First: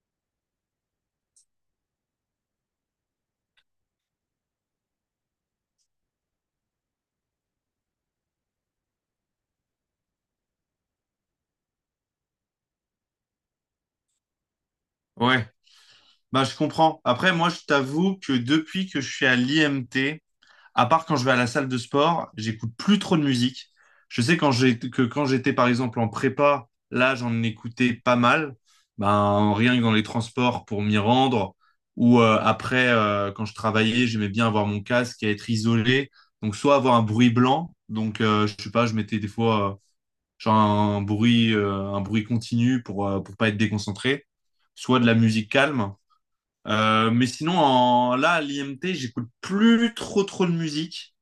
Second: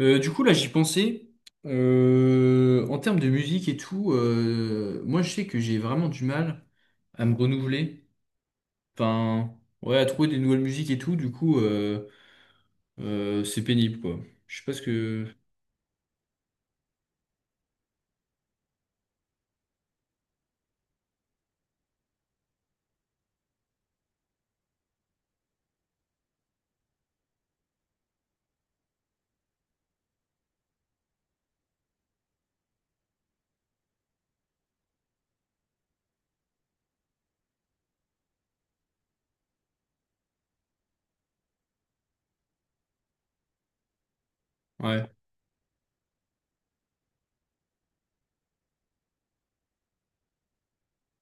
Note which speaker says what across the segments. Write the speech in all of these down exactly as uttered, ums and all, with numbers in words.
Speaker 1: Euh, du coup, là, j'y pensais. Euh, en termes de musique et tout, euh, moi, je sais que j'ai vraiment du mal à me renouveler. Enfin, ouais, à trouver des nouvelles musiques et tout. Du coup, euh, euh, c'est pénible, quoi. Je sais pas ce que.
Speaker 2: Ouais, bah je comprends. Après, moi, je t'avoue que depuis que je suis à l'I M T, à part quand je vais à la salle de sport, j'écoute plus trop de musique. Je sais quand j'ai que quand j'étais par exemple en prépa, là, j'en écoutais pas mal. Ben rien que dans les transports pour m'y rendre ou euh, après euh, quand je travaillais, j'aimais bien avoir mon casque et être isolé. Donc soit avoir un bruit blanc, donc euh, je sais pas, je mettais des fois euh, genre un bruit euh, un bruit continu pour euh, pour pas être déconcentré, soit de
Speaker 1: Ouais,
Speaker 2: la musique calme. Euh, mais sinon, en, là, à l'I M T, j'écoute plus trop trop de musique.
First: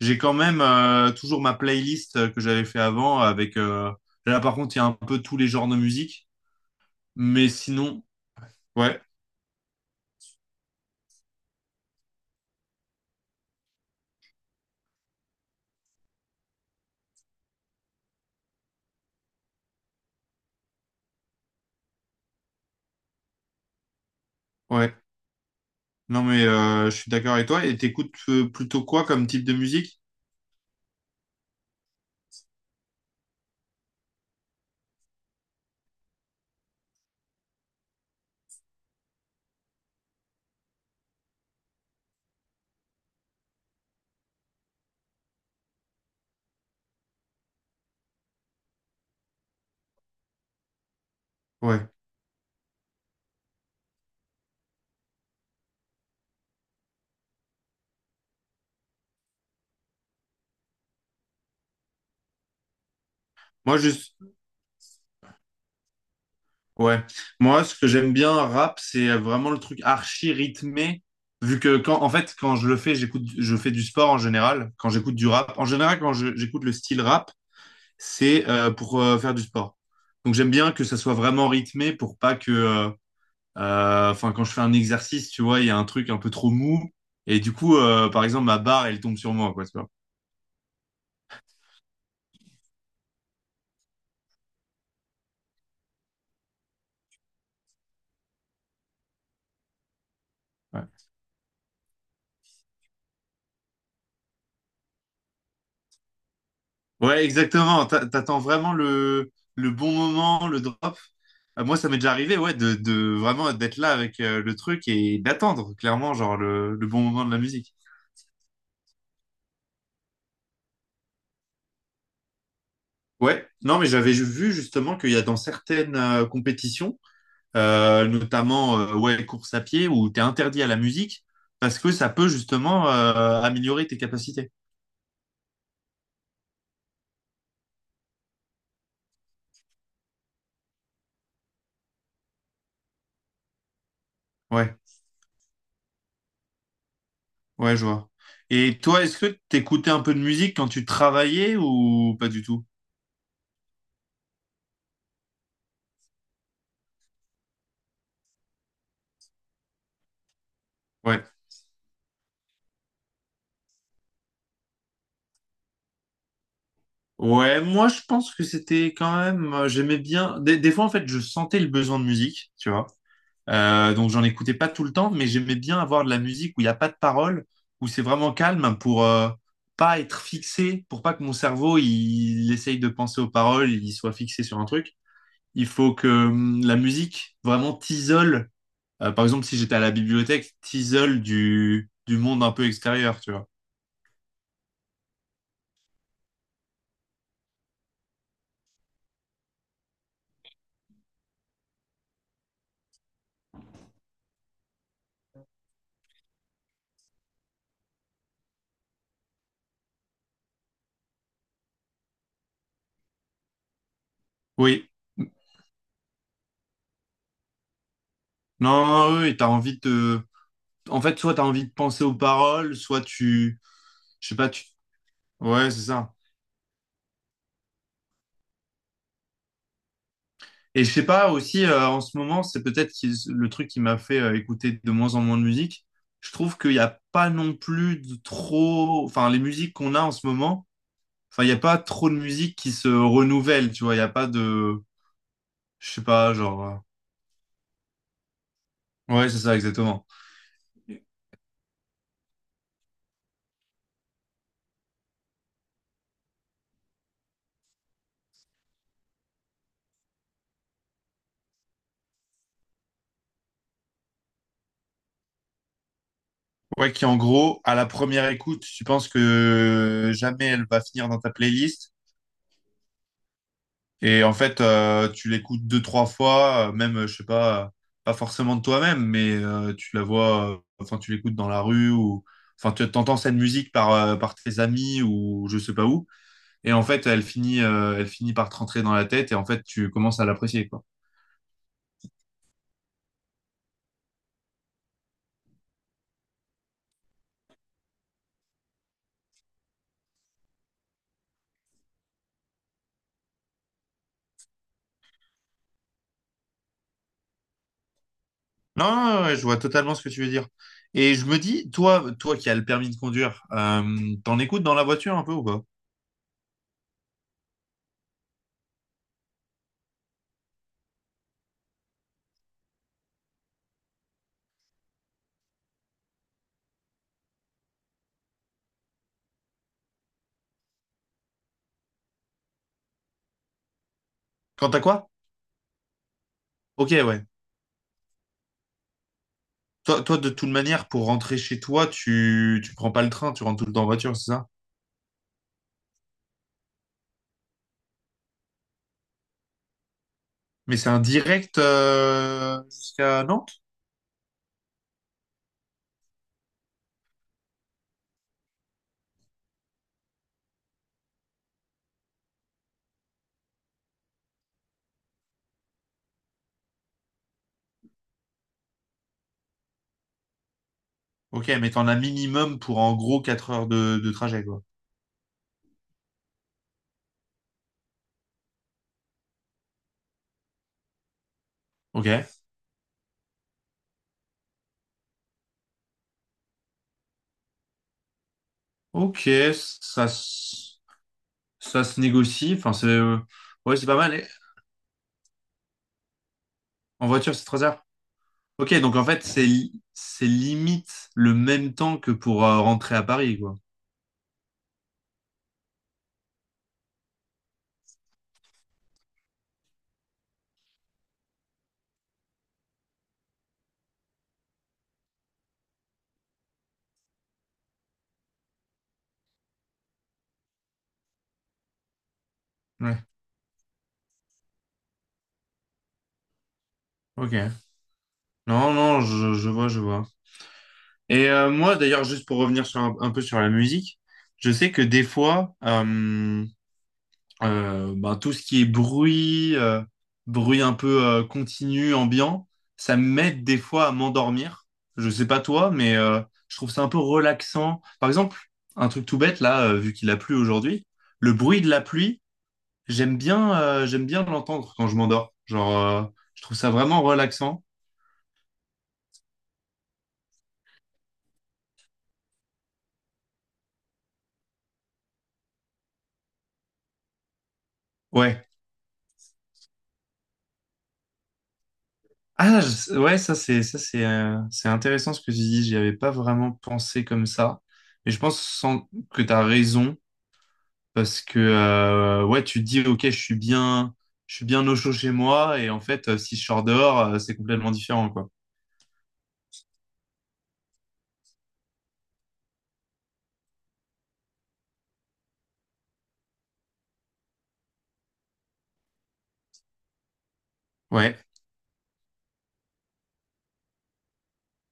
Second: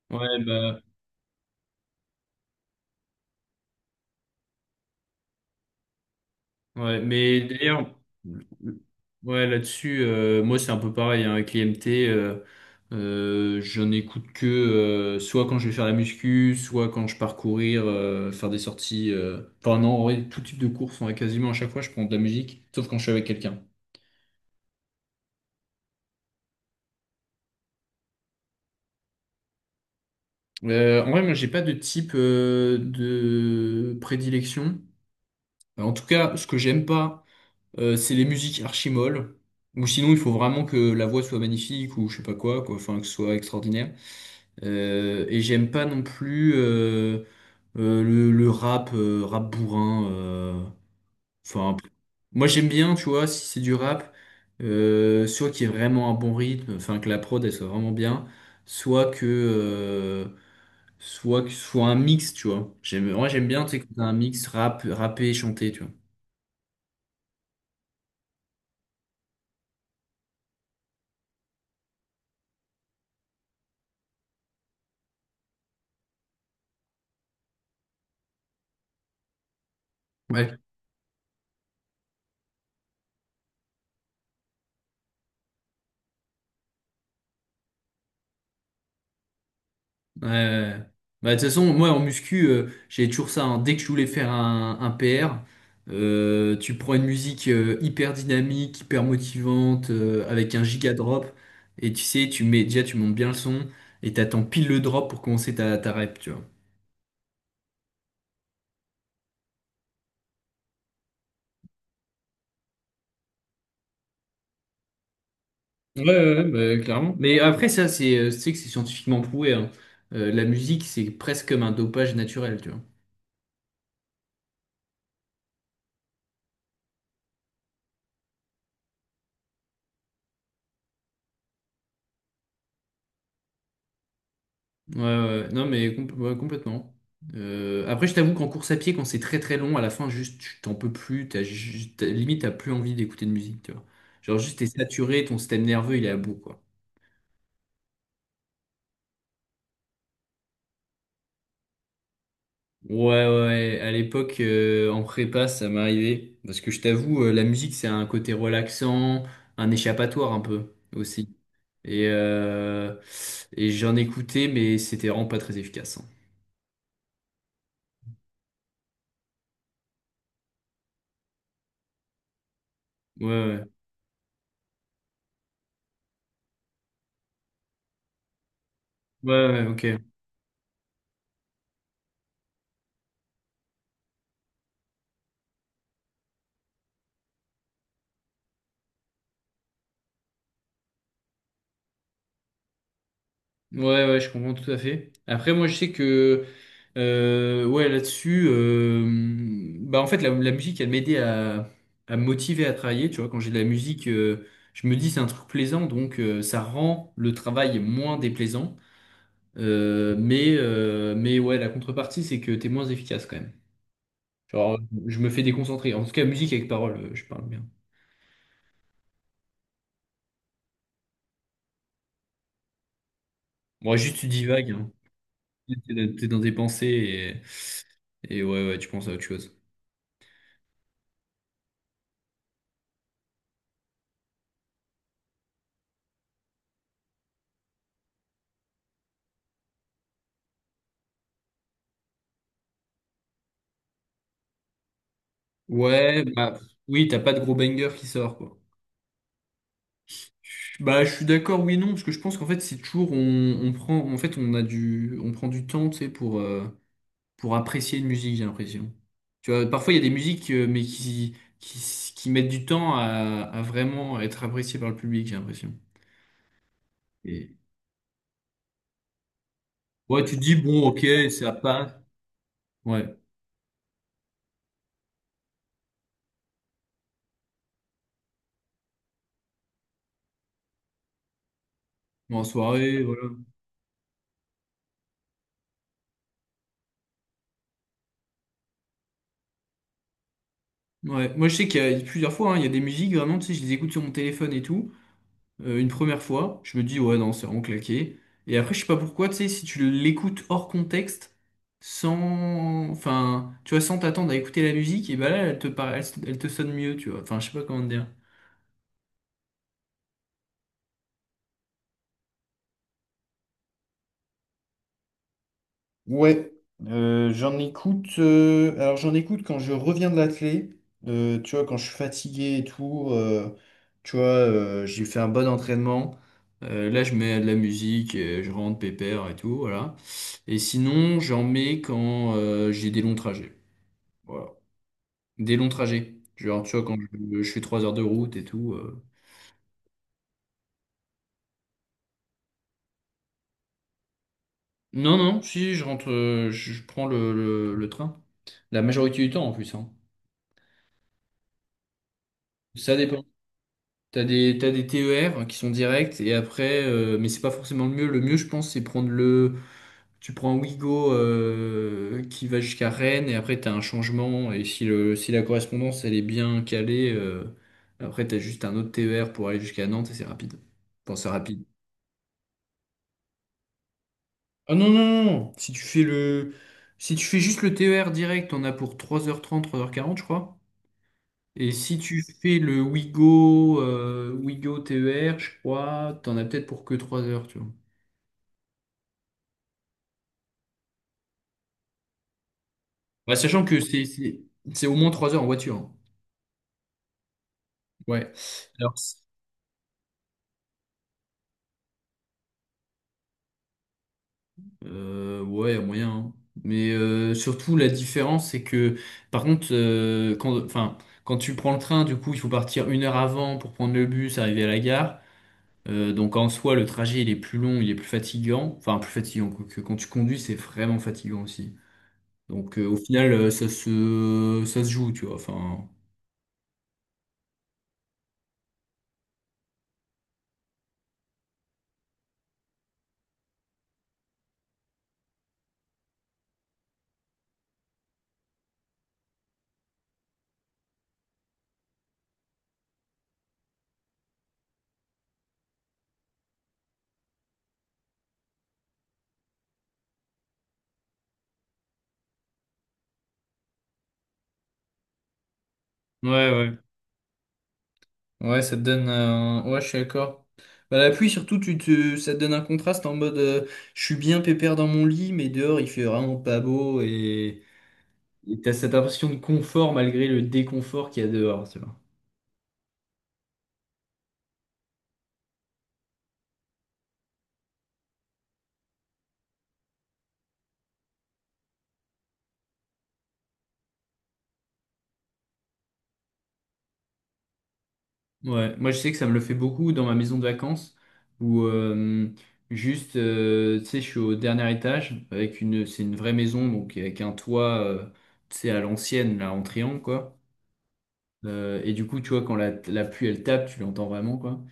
Speaker 2: J'ai quand
Speaker 1: ouais,
Speaker 2: même
Speaker 1: bah,
Speaker 2: euh, toujours ma playlist euh, que j'avais fait avant avec... euh, Là, par contre, il y a un peu tous les genres de musique.
Speaker 1: ouais. Mais
Speaker 2: Mais
Speaker 1: d'ailleurs.
Speaker 2: sinon, ouais,
Speaker 1: Ouais, là-dessus, euh, moi c'est un peu pareil hein, avec l'I M T. Euh, euh, j'en écoute que euh, soit quand je vais faire la muscu, soit quand je pars courir, euh, faire des sorties. euh. Enfin non, en vrai, tout type de course, en quasiment à chaque fois, je prends de la musique, sauf quand je suis avec quelqu'un.
Speaker 2: ouais. Non, mais euh, je suis d'accord avec toi. Et t'écoutes euh, plutôt quoi comme type de musique?
Speaker 1: Euh, en vrai, moi j'ai pas de type euh, de prédilection. En tout cas, ce que j'aime pas, euh, c'est les musiques archi molles. Ou sinon, il faut vraiment que la voix soit magnifique ou je sais pas quoi, quoi. Enfin, que ce soit extraordinaire. Euh, et j'aime pas non plus euh, euh, le, le rap, euh, rap bourrin. euh. Enfin,
Speaker 2: Ouais.
Speaker 1: moi j'aime bien, tu vois, si c'est du rap, euh, soit qu'il y ait vraiment un bon rythme, enfin que la prod elle soit vraiment bien, soit que, euh, soit que ce soit un mix, tu vois. J'aime, moi j'aime bien, tu
Speaker 2: Moi,
Speaker 1: sais, quand t'as un
Speaker 2: juste...
Speaker 1: mix rap, rappé et chanté, tu vois.
Speaker 2: Ouais. Moi, ce que j'aime bien, rap, c'est vraiment le truc archi rythmé. Vu que quand, en fait, quand je le fais, j'écoute, je fais du sport en général. Quand j'écoute du rap, en général, quand je- j'écoute le style rap, c'est euh, pour euh, faire du sport. Donc j'aime
Speaker 1: Ouais.
Speaker 2: bien que ça soit vraiment rythmé pour pas que, euh, euh, enfin quand je fais un exercice, tu vois, il y a un truc un peu trop mou et du coup, euh, par exemple, ma barre elle tombe sur moi, quoi, tu vois.
Speaker 1: Ouais, ouais. Ouais. Bah, de toute façon, moi en muscu, euh, j'avais toujours ça, hein. Dès que je voulais faire un, un P R, euh, tu prends une musique euh, hyper dynamique, hyper motivante, euh, avec un
Speaker 2: Ouais,
Speaker 1: giga drop, et tu sais, tu mets déjà, tu montes bien le son, et t'attends pile le drop pour commencer ta, ta rep, tu vois.
Speaker 2: Ouais, exactement. T'a- T'attends vraiment le le bon moment, le drop. Euh, moi, ça m'est déjà arrivé, ouais, de, de vraiment d'être là avec euh, le truc et d'attendre
Speaker 1: Ouais,
Speaker 2: clairement genre
Speaker 1: ouais,
Speaker 2: le
Speaker 1: ouais, bah,
Speaker 2: le bon
Speaker 1: clairement.
Speaker 2: moment de la
Speaker 1: Mais après,
Speaker 2: musique.
Speaker 1: ça, c'est, euh, tu sais que c'est scientifiquement prouvé, hein. Euh, la musique, c'est presque comme un dopage naturel, tu vois.
Speaker 2: Ouais, non, mais j'avais ju- vu justement qu'il y a dans certaines euh, compétitions euh, notamment euh, ouais, course à pied, où tu es interdit à la musique, parce que ça peut justement euh, améliorer tes capacités.
Speaker 1: Ouais, ouais. Ouais. Non, mais compl- ouais, complètement. Euh, après, je t'avoue qu'en course à pied, quand c'est très très long, à la fin, juste, tu t'en peux plus. T'as, juste- t'as- limite, t'as plus envie d'écouter de musique, tu vois. Genre, juste, t'es
Speaker 2: Ouais,
Speaker 1: saturé, ton système nerveux, il est à bout, quoi.
Speaker 2: ouais, je vois. Et toi, est-ce que t'écoutais un peu de musique quand tu travaillais ou pas du tout?
Speaker 1: Ouais, ouais, à l'époque, euh, en prépa, ça m'arrivait. Parce que je t'avoue, euh, la musique, c'est un côté relaxant, un échappatoire un peu
Speaker 2: Ouais.
Speaker 1: aussi. Et, euh, et j'en écoutais, mais c'était vraiment pas très efficace, hein.
Speaker 2: Ouais, moi je pense que c'était quand même, euh, j'aimais bien. Des, des fois en fait, je sentais le besoin de musique, tu vois.
Speaker 1: Ouais, ouais,
Speaker 2: Euh, donc j'en écoutais pas tout le temps, mais j'aimais bien avoir de la musique où il n'y a pas de paroles, où c'est vraiment calme pour euh,
Speaker 1: ouais, ouais,
Speaker 2: pas
Speaker 1: ok.
Speaker 2: être fixé, pour pas que mon cerveau il, il essaye de penser aux paroles, il soit fixé sur un truc. Il faut que hum, la musique vraiment t'isole. Euh, par exemple, si j'étais à la bibliothèque, t'isole du, du monde un peu extérieur, tu vois.
Speaker 1: Ouais, ouais, je comprends tout à fait. Après, moi, je sais que, euh, ouais, là-dessus, euh, bah, en fait, la, la musique, elle m'aidait à, à me motiver à travailler. Tu vois, quand j'ai de la musique, euh, je me dis, c'est un truc plaisant, donc euh, ça rend le travail moins déplaisant. Euh, mais, euh, mais ouais, la contrepartie, c'est que t'es moins efficace quand même. Genre,
Speaker 2: Oui.
Speaker 1: je me fais déconcentrer. En tout cas, musique avec parole, euh, je parle bien.
Speaker 2: Non, non, oui, oui, t'as envie de... En fait, soit t'as envie de penser aux paroles, soit tu...
Speaker 1: Moi, juste, tu
Speaker 2: Je sais pas, tu...
Speaker 1: divagues, hein.
Speaker 2: Ouais, c'est
Speaker 1: T'es
Speaker 2: ça.
Speaker 1: t'es dans tes pensées et, et ouais, ouais, tu penses à autre chose.
Speaker 2: Et je sais pas aussi euh, en ce moment, c'est peut-être qui- le truc qui m'a fait euh, écouter de moins en moins de musique. Je trouve qu'il n'y a pas non plus de trop, enfin les musiques qu'on a en ce moment, enfin il n'y a pas trop de musique qui se renouvelle, tu vois. Il n'y a pas de, je sais
Speaker 1: Ouais,
Speaker 2: pas,
Speaker 1: bah
Speaker 2: genre,
Speaker 1: oui, t'as pas de gros banger qui sort, quoi.
Speaker 2: euh, ouais c'est ça exactement.
Speaker 1: Bah, je suis d'accord, oui, non, parce que je pense qu'en fait, c'est toujours, on, on prend, en fait, on a du, on prend du temps, tu sais, pour, euh, pour apprécier une musique, j'ai l'impression. Tu vois, parfois, il y a des musiques, euh, mais qui, qui, s- qui mettent du temps à, à vraiment être appréciées par le public, j'ai l'impression.
Speaker 2: Ouais, qui en
Speaker 1: Et...
Speaker 2: gros à la première écoute, tu penses que
Speaker 1: Ouais, tu te
Speaker 2: jamais
Speaker 1: dis,
Speaker 2: elle va
Speaker 1: bon, ok,
Speaker 2: finir dans ta
Speaker 1: ça passe.
Speaker 2: playlist.
Speaker 1: Ouais,
Speaker 2: Et en fait, euh, tu l'écoutes deux, trois fois, euh, même, euh, je sais pas, euh, pas forcément de toi-même, mais euh, tu la vois, euh, enfin, tu l'écoutes dans la rue ou,
Speaker 1: bon, en
Speaker 2: enfin, tu
Speaker 1: soirée,
Speaker 2: entends
Speaker 1: voilà.
Speaker 2: cette musique par, euh, par tes amis ou je sais pas où. Et en fait, elle finit, euh, elle finit par te rentrer dans la tête et en fait, tu commences à l'apprécier, quoi.
Speaker 1: Ouais, moi, je sais qu'il y a plusieurs fois, hein, il y a des musiques, vraiment, tu sais, je les écoute sur mon téléphone et tout. Euh, une première fois, je me dis ouais non, c'est vraiment claqué. Et après, je sais pas pourquoi, tu sais, si tu l'écoutes hors contexte, sans, enfin, tu vois, sans t'attendre à écouter la musique, et bah là, elle te para- elle, elle te sonne mieux, tu vois. Enfin, je sais pas comment te dire.
Speaker 2: Non, non, non, ouais, je vois totalement ce que tu veux dire. Et je me dis, toi, toi qui as le permis de conduire, euh, t'en écoutes dans la voiture un peu ou pas?
Speaker 1: Ouais, euh, j'en écoute. Euh, alors j'en écoute quand je reviens de l'athlé, euh, tu vois, quand je suis fatigué et tout. Euh, tu vois, euh, j'ai fait un bon entraînement. Euh, là, je mets de la musique, euh, je rentre pépère et tout, voilà. Et sinon, j'en mets quand euh, j'ai des longs trajets. Voilà.
Speaker 2: Quant à quoi?
Speaker 1: Des longs trajets. Genre, tu vois,
Speaker 2: Ok,
Speaker 1: quand
Speaker 2: ouais.
Speaker 1: je, je fais trois heures de route et tout. euh.
Speaker 2: Toi, toi, de toute manière, pour rentrer chez toi, tu, tu prends pas le train, tu rentres tout le temps en voiture, c'est ça?
Speaker 1: Non, non, si, je rentre, euh, je, je prends le, le- le train. La majorité du temps, en plus, hein.
Speaker 2: Mais c'est un direct euh,
Speaker 1: Ça dépend.
Speaker 2: jusqu'à Nantes?
Speaker 1: T'as des, t'as des T E R qui sont directs et après, euh, mais c'est pas forcément le mieux. Le mieux, je pense, c'est prendre le. Tu prends Ouigo euh, qui va jusqu'à Rennes et après t'as un changement. Et si, le, si la correspondance elle est bien calée, euh, après t'as juste un autre T E R pour aller jusqu'à Nantes et c'est rapide. Enfin, c'est
Speaker 2: Ok,
Speaker 1: rapide.
Speaker 2: mais t'en as minimum pour en gros quatre heures de, de trajet, quoi.
Speaker 1: Ah non, non, non! Non. Si tu fais le. Si tu fais juste le T E R direct, on a pour trois heures trente trois heures quarante je crois. Et si tu
Speaker 2: Ok.
Speaker 1: fais le Ouigo, euh, Ouigo T E R, je crois, t'en as peut-être pour que trois heures, tu vois.
Speaker 2: Ok, ça, se- ça se négocie. Enfin, c'est euh,
Speaker 1: Ouais, sachant
Speaker 2: ouais,
Speaker 1: que
Speaker 2: c'est pas
Speaker 1: c'est
Speaker 2: mal. Et.
Speaker 1: c'est- c'est au moins trois heures en voiture, hein.
Speaker 2: En voiture, c'est trois heures.
Speaker 1: Ouais.
Speaker 2: Ok,
Speaker 1: Alors,
Speaker 2: donc en
Speaker 1: c'est-
Speaker 2: fait, c'est li- c'est limite le même temps que pour euh, rentrer à Paris, quoi.
Speaker 1: euh, ouais, moyen, hein. Mais euh, surtout, la différence, c'est que, par contre, euh, quand, enfin, quand tu prends le train, du coup, il faut partir une heure avant pour prendre le bus, arriver à la gare. Euh, donc, en soi, le trajet, il est plus long, il est plus fatigant. Enfin, plus fatigant, quoique quand tu conduis, c'est vraiment fatigant aussi. Donc, euh, au
Speaker 2: Ouais.
Speaker 1: final, euh, ça se, ça se joue, tu vois. Enfin,
Speaker 2: Ok. Non, non, je, je vois, je vois. Et euh, moi, d'ailleurs, juste pour revenir sur un, un peu sur la musique, je sais que des fois, euh, Euh, ben, tout ce qui est bruit, euh, bruit un peu euh, continu, ambiant, ça m'aide des fois à m'endormir. Je sais pas toi, mais euh, je trouve ça un peu relaxant. Par exemple, un truc tout bête là, euh, vu qu'il a plu aujourd'hui, le bruit de la pluie, j'aime bien, euh, j'aime bien l'entendre quand je m'endors. Genre, euh,
Speaker 1: ouais,
Speaker 2: je trouve ça
Speaker 1: ouais.
Speaker 2: vraiment relaxant.
Speaker 1: Ouais, ça te donne un... Ouais, je suis d'accord. Bah, la pluie, surtout, tu te... ça te donne un contraste en mode, euh, je suis bien pépère dans mon lit, mais dehors, il fait vraiment pas beau et
Speaker 2: Ouais.
Speaker 1: et t'as cette impression de confort malgré le déconfort qu'il y a dehors, tu vois.
Speaker 2: Ah, je- ouais, ça c'est, ça c'est, euh, c'est intéressant ce que tu dis. J'y avais pas vraiment pensé comme ça, mais je pense sans- que tu as raison. Parce que euh, ouais, tu te dis ok, je suis bien, je suis bien au chaud chez moi et en fait, euh, si je sors dehors, euh, c'est complètement différent quoi.
Speaker 1: Ouais, moi, je sais que ça me le fait beaucoup dans ma maison de vacances où euh, juste, euh, tu sais, je suis au dernier étage avec une... C'est une vraie maison, donc avec un toit, euh, tu sais, à l'ancienne, là, en triangle, quoi.
Speaker 2: Ouais,
Speaker 1: Euh, et du coup, tu vois, quand la, la pluie, elle tape, tu l'entends vraiment, quoi.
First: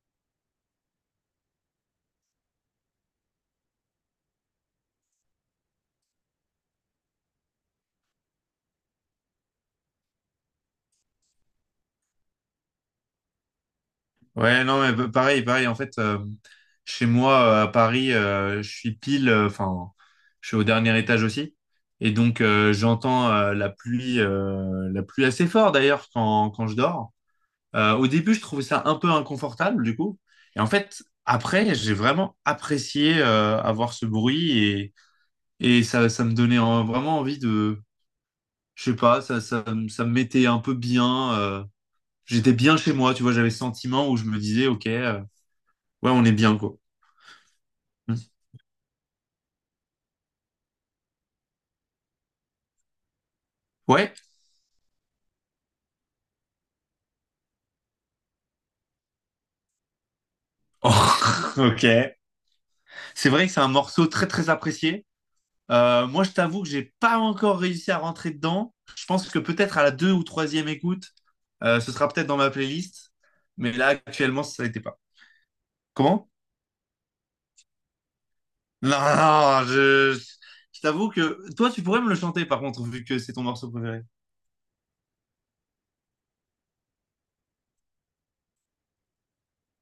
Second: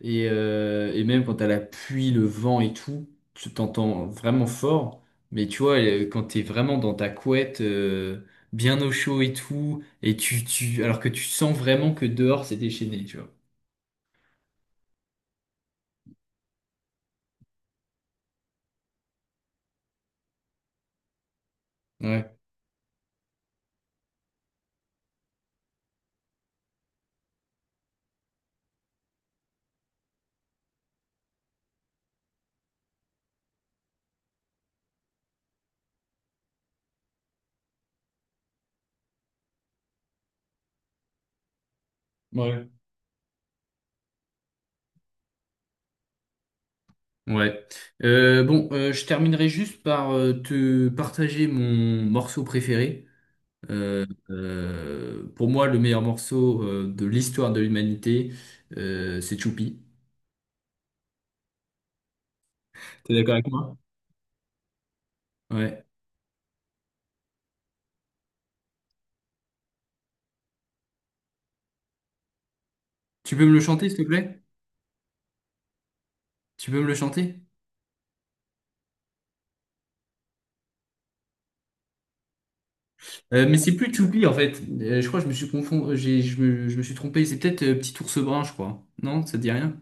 Speaker 1: Et, euh, et même quand t'as la pluie, le vent et tout, tu t'entends vraiment fort. Mais tu vois, euh, quand t'es vraiment dans ta couette, euh, bien au chaud et tout, et tu, tu, alors que tu sens vraiment que dehors c'est déchaîné, tu vois.
Speaker 2: ouais, non mais bah, pareil, pareil. En fait, euh, chez moi euh, à Paris, euh, je suis pile, euh, enfin, je suis au dernier étage aussi et
Speaker 1: Ouais,
Speaker 2: donc euh, j'entends euh, la pluie, euh, la pluie assez fort d'ailleurs quand quand je dors. Euh, au début, je trouvais ça un peu inconfortable du coup et en fait. Après, j'ai vraiment apprécié euh, avoir ce bruit. Et ça, ça me donnait en- vraiment envie de, je sais pas, ça, ça, me- ça me mettait un peu bien. euh, j'étais
Speaker 1: ouais.
Speaker 2: bien chez moi, tu vois, j'avais ce sentiment où je me disais, ok, euh, ouais, on est bien, quoi.
Speaker 1: Ouais.
Speaker 2: Hmm.
Speaker 1: Euh, bon, euh, je terminerai juste par euh, te partager mon morceau préféré. Euh,
Speaker 2: Ouais.
Speaker 1: euh, pour moi, le meilleur morceau euh, de l'histoire de l'humanité, euh, c'est Choupi.
Speaker 2: Oh, ok.
Speaker 1: T'es
Speaker 2: C'est
Speaker 1: d'accord avec
Speaker 2: vrai que c'est un
Speaker 1: moi?
Speaker 2: morceau très, très apprécié.
Speaker 1: Ouais.
Speaker 2: Euh, moi, je t'avoue que j'ai pas encore réussi à rentrer dedans. Je pense que peut-être à la deux ou troisième écoute, euh, ce sera peut-être dans ma playlist.
Speaker 1: Tu peux me le
Speaker 2: Mais là,
Speaker 1: chanter, s'il te plaît?
Speaker 2: actuellement, ça n'était pas. Comment?
Speaker 1: Tu peux me le chanter?
Speaker 2: Non, non, je, je t'avoue que toi, tu pourrais me le chanter, par contre, vu que c'est ton
Speaker 1: Euh, mais
Speaker 2: morceau
Speaker 1: c'est plus
Speaker 2: préféré.
Speaker 1: Tchoupi en fait. Euh, je crois que je me suis confond... euh, j'ai- je me, je me suis trompé. C'est peut-être euh, Petit ours brun, je crois. Non, ça te dit rien?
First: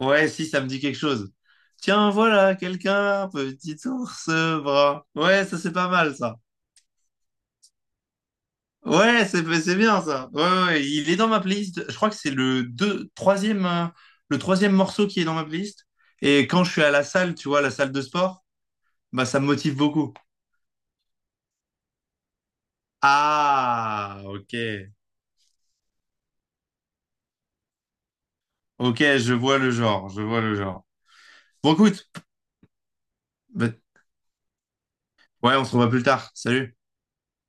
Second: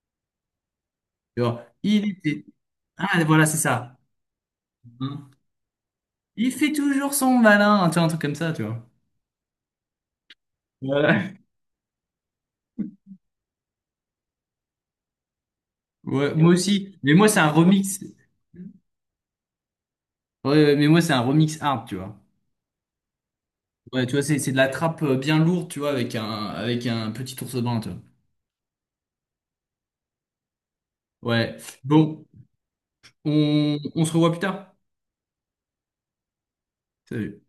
Speaker 2: Ouais, si, ça me dit quelque chose.
Speaker 1: Genre, il
Speaker 2: Tiens,
Speaker 1: était.
Speaker 2: voilà,
Speaker 1: Ah,
Speaker 2: quelqu'un,
Speaker 1: voilà, c'est
Speaker 2: petit
Speaker 1: ça.
Speaker 2: ours brun.
Speaker 1: Hein.
Speaker 2: Ouais, ça c'est pas mal ça.
Speaker 1: Il fait toujours son malin, tu vois, un truc comme ça, tu vois.
Speaker 2: Ouais, c'est c'est bien ça. Ouais, ouais, ouais, il est
Speaker 1: Voilà.
Speaker 2: dans ma playlist. Je crois que c'est le deux, troisième, euh, le troisième morceau qui est dans ma playlist.
Speaker 1: Ouais,
Speaker 2: Et
Speaker 1: moi
Speaker 2: quand je suis à
Speaker 1: aussi.
Speaker 2: la
Speaker 1: Mais moi,
Speaker 2: salle,
Speaker 1: c'est
Speaker 2: tu
Speaker 1: un
Speaker 2: vois, la salle
Speaker 1: remix.
Speaker 2: de sport, bah ça me motive beaucoup.
Speaker 1: Ouais, ouais, mais moi, c'est un remix hard, tu vois. Ouais, tu
Speaker 2: Ah,
Speaker 1: vois, c'est c'est
Speaker 2: ok.
Speaker 1: de la trappe, euh, bien lourde, tu vois, avec un, avec un petit ours brun, tu vois.
Speaker 2: Ok, je vois le genre, je vois le genre.
Speaker 1: Ouais.
Speaker 2: Bon, écoute,
Speaker 1: Bon,
Speaker 2: bah,
Speaker 1: on, on se revoit plus tard.
Speaker 2: ouais, on se revoit plus tard. Salut.
Speaker 1: Salut.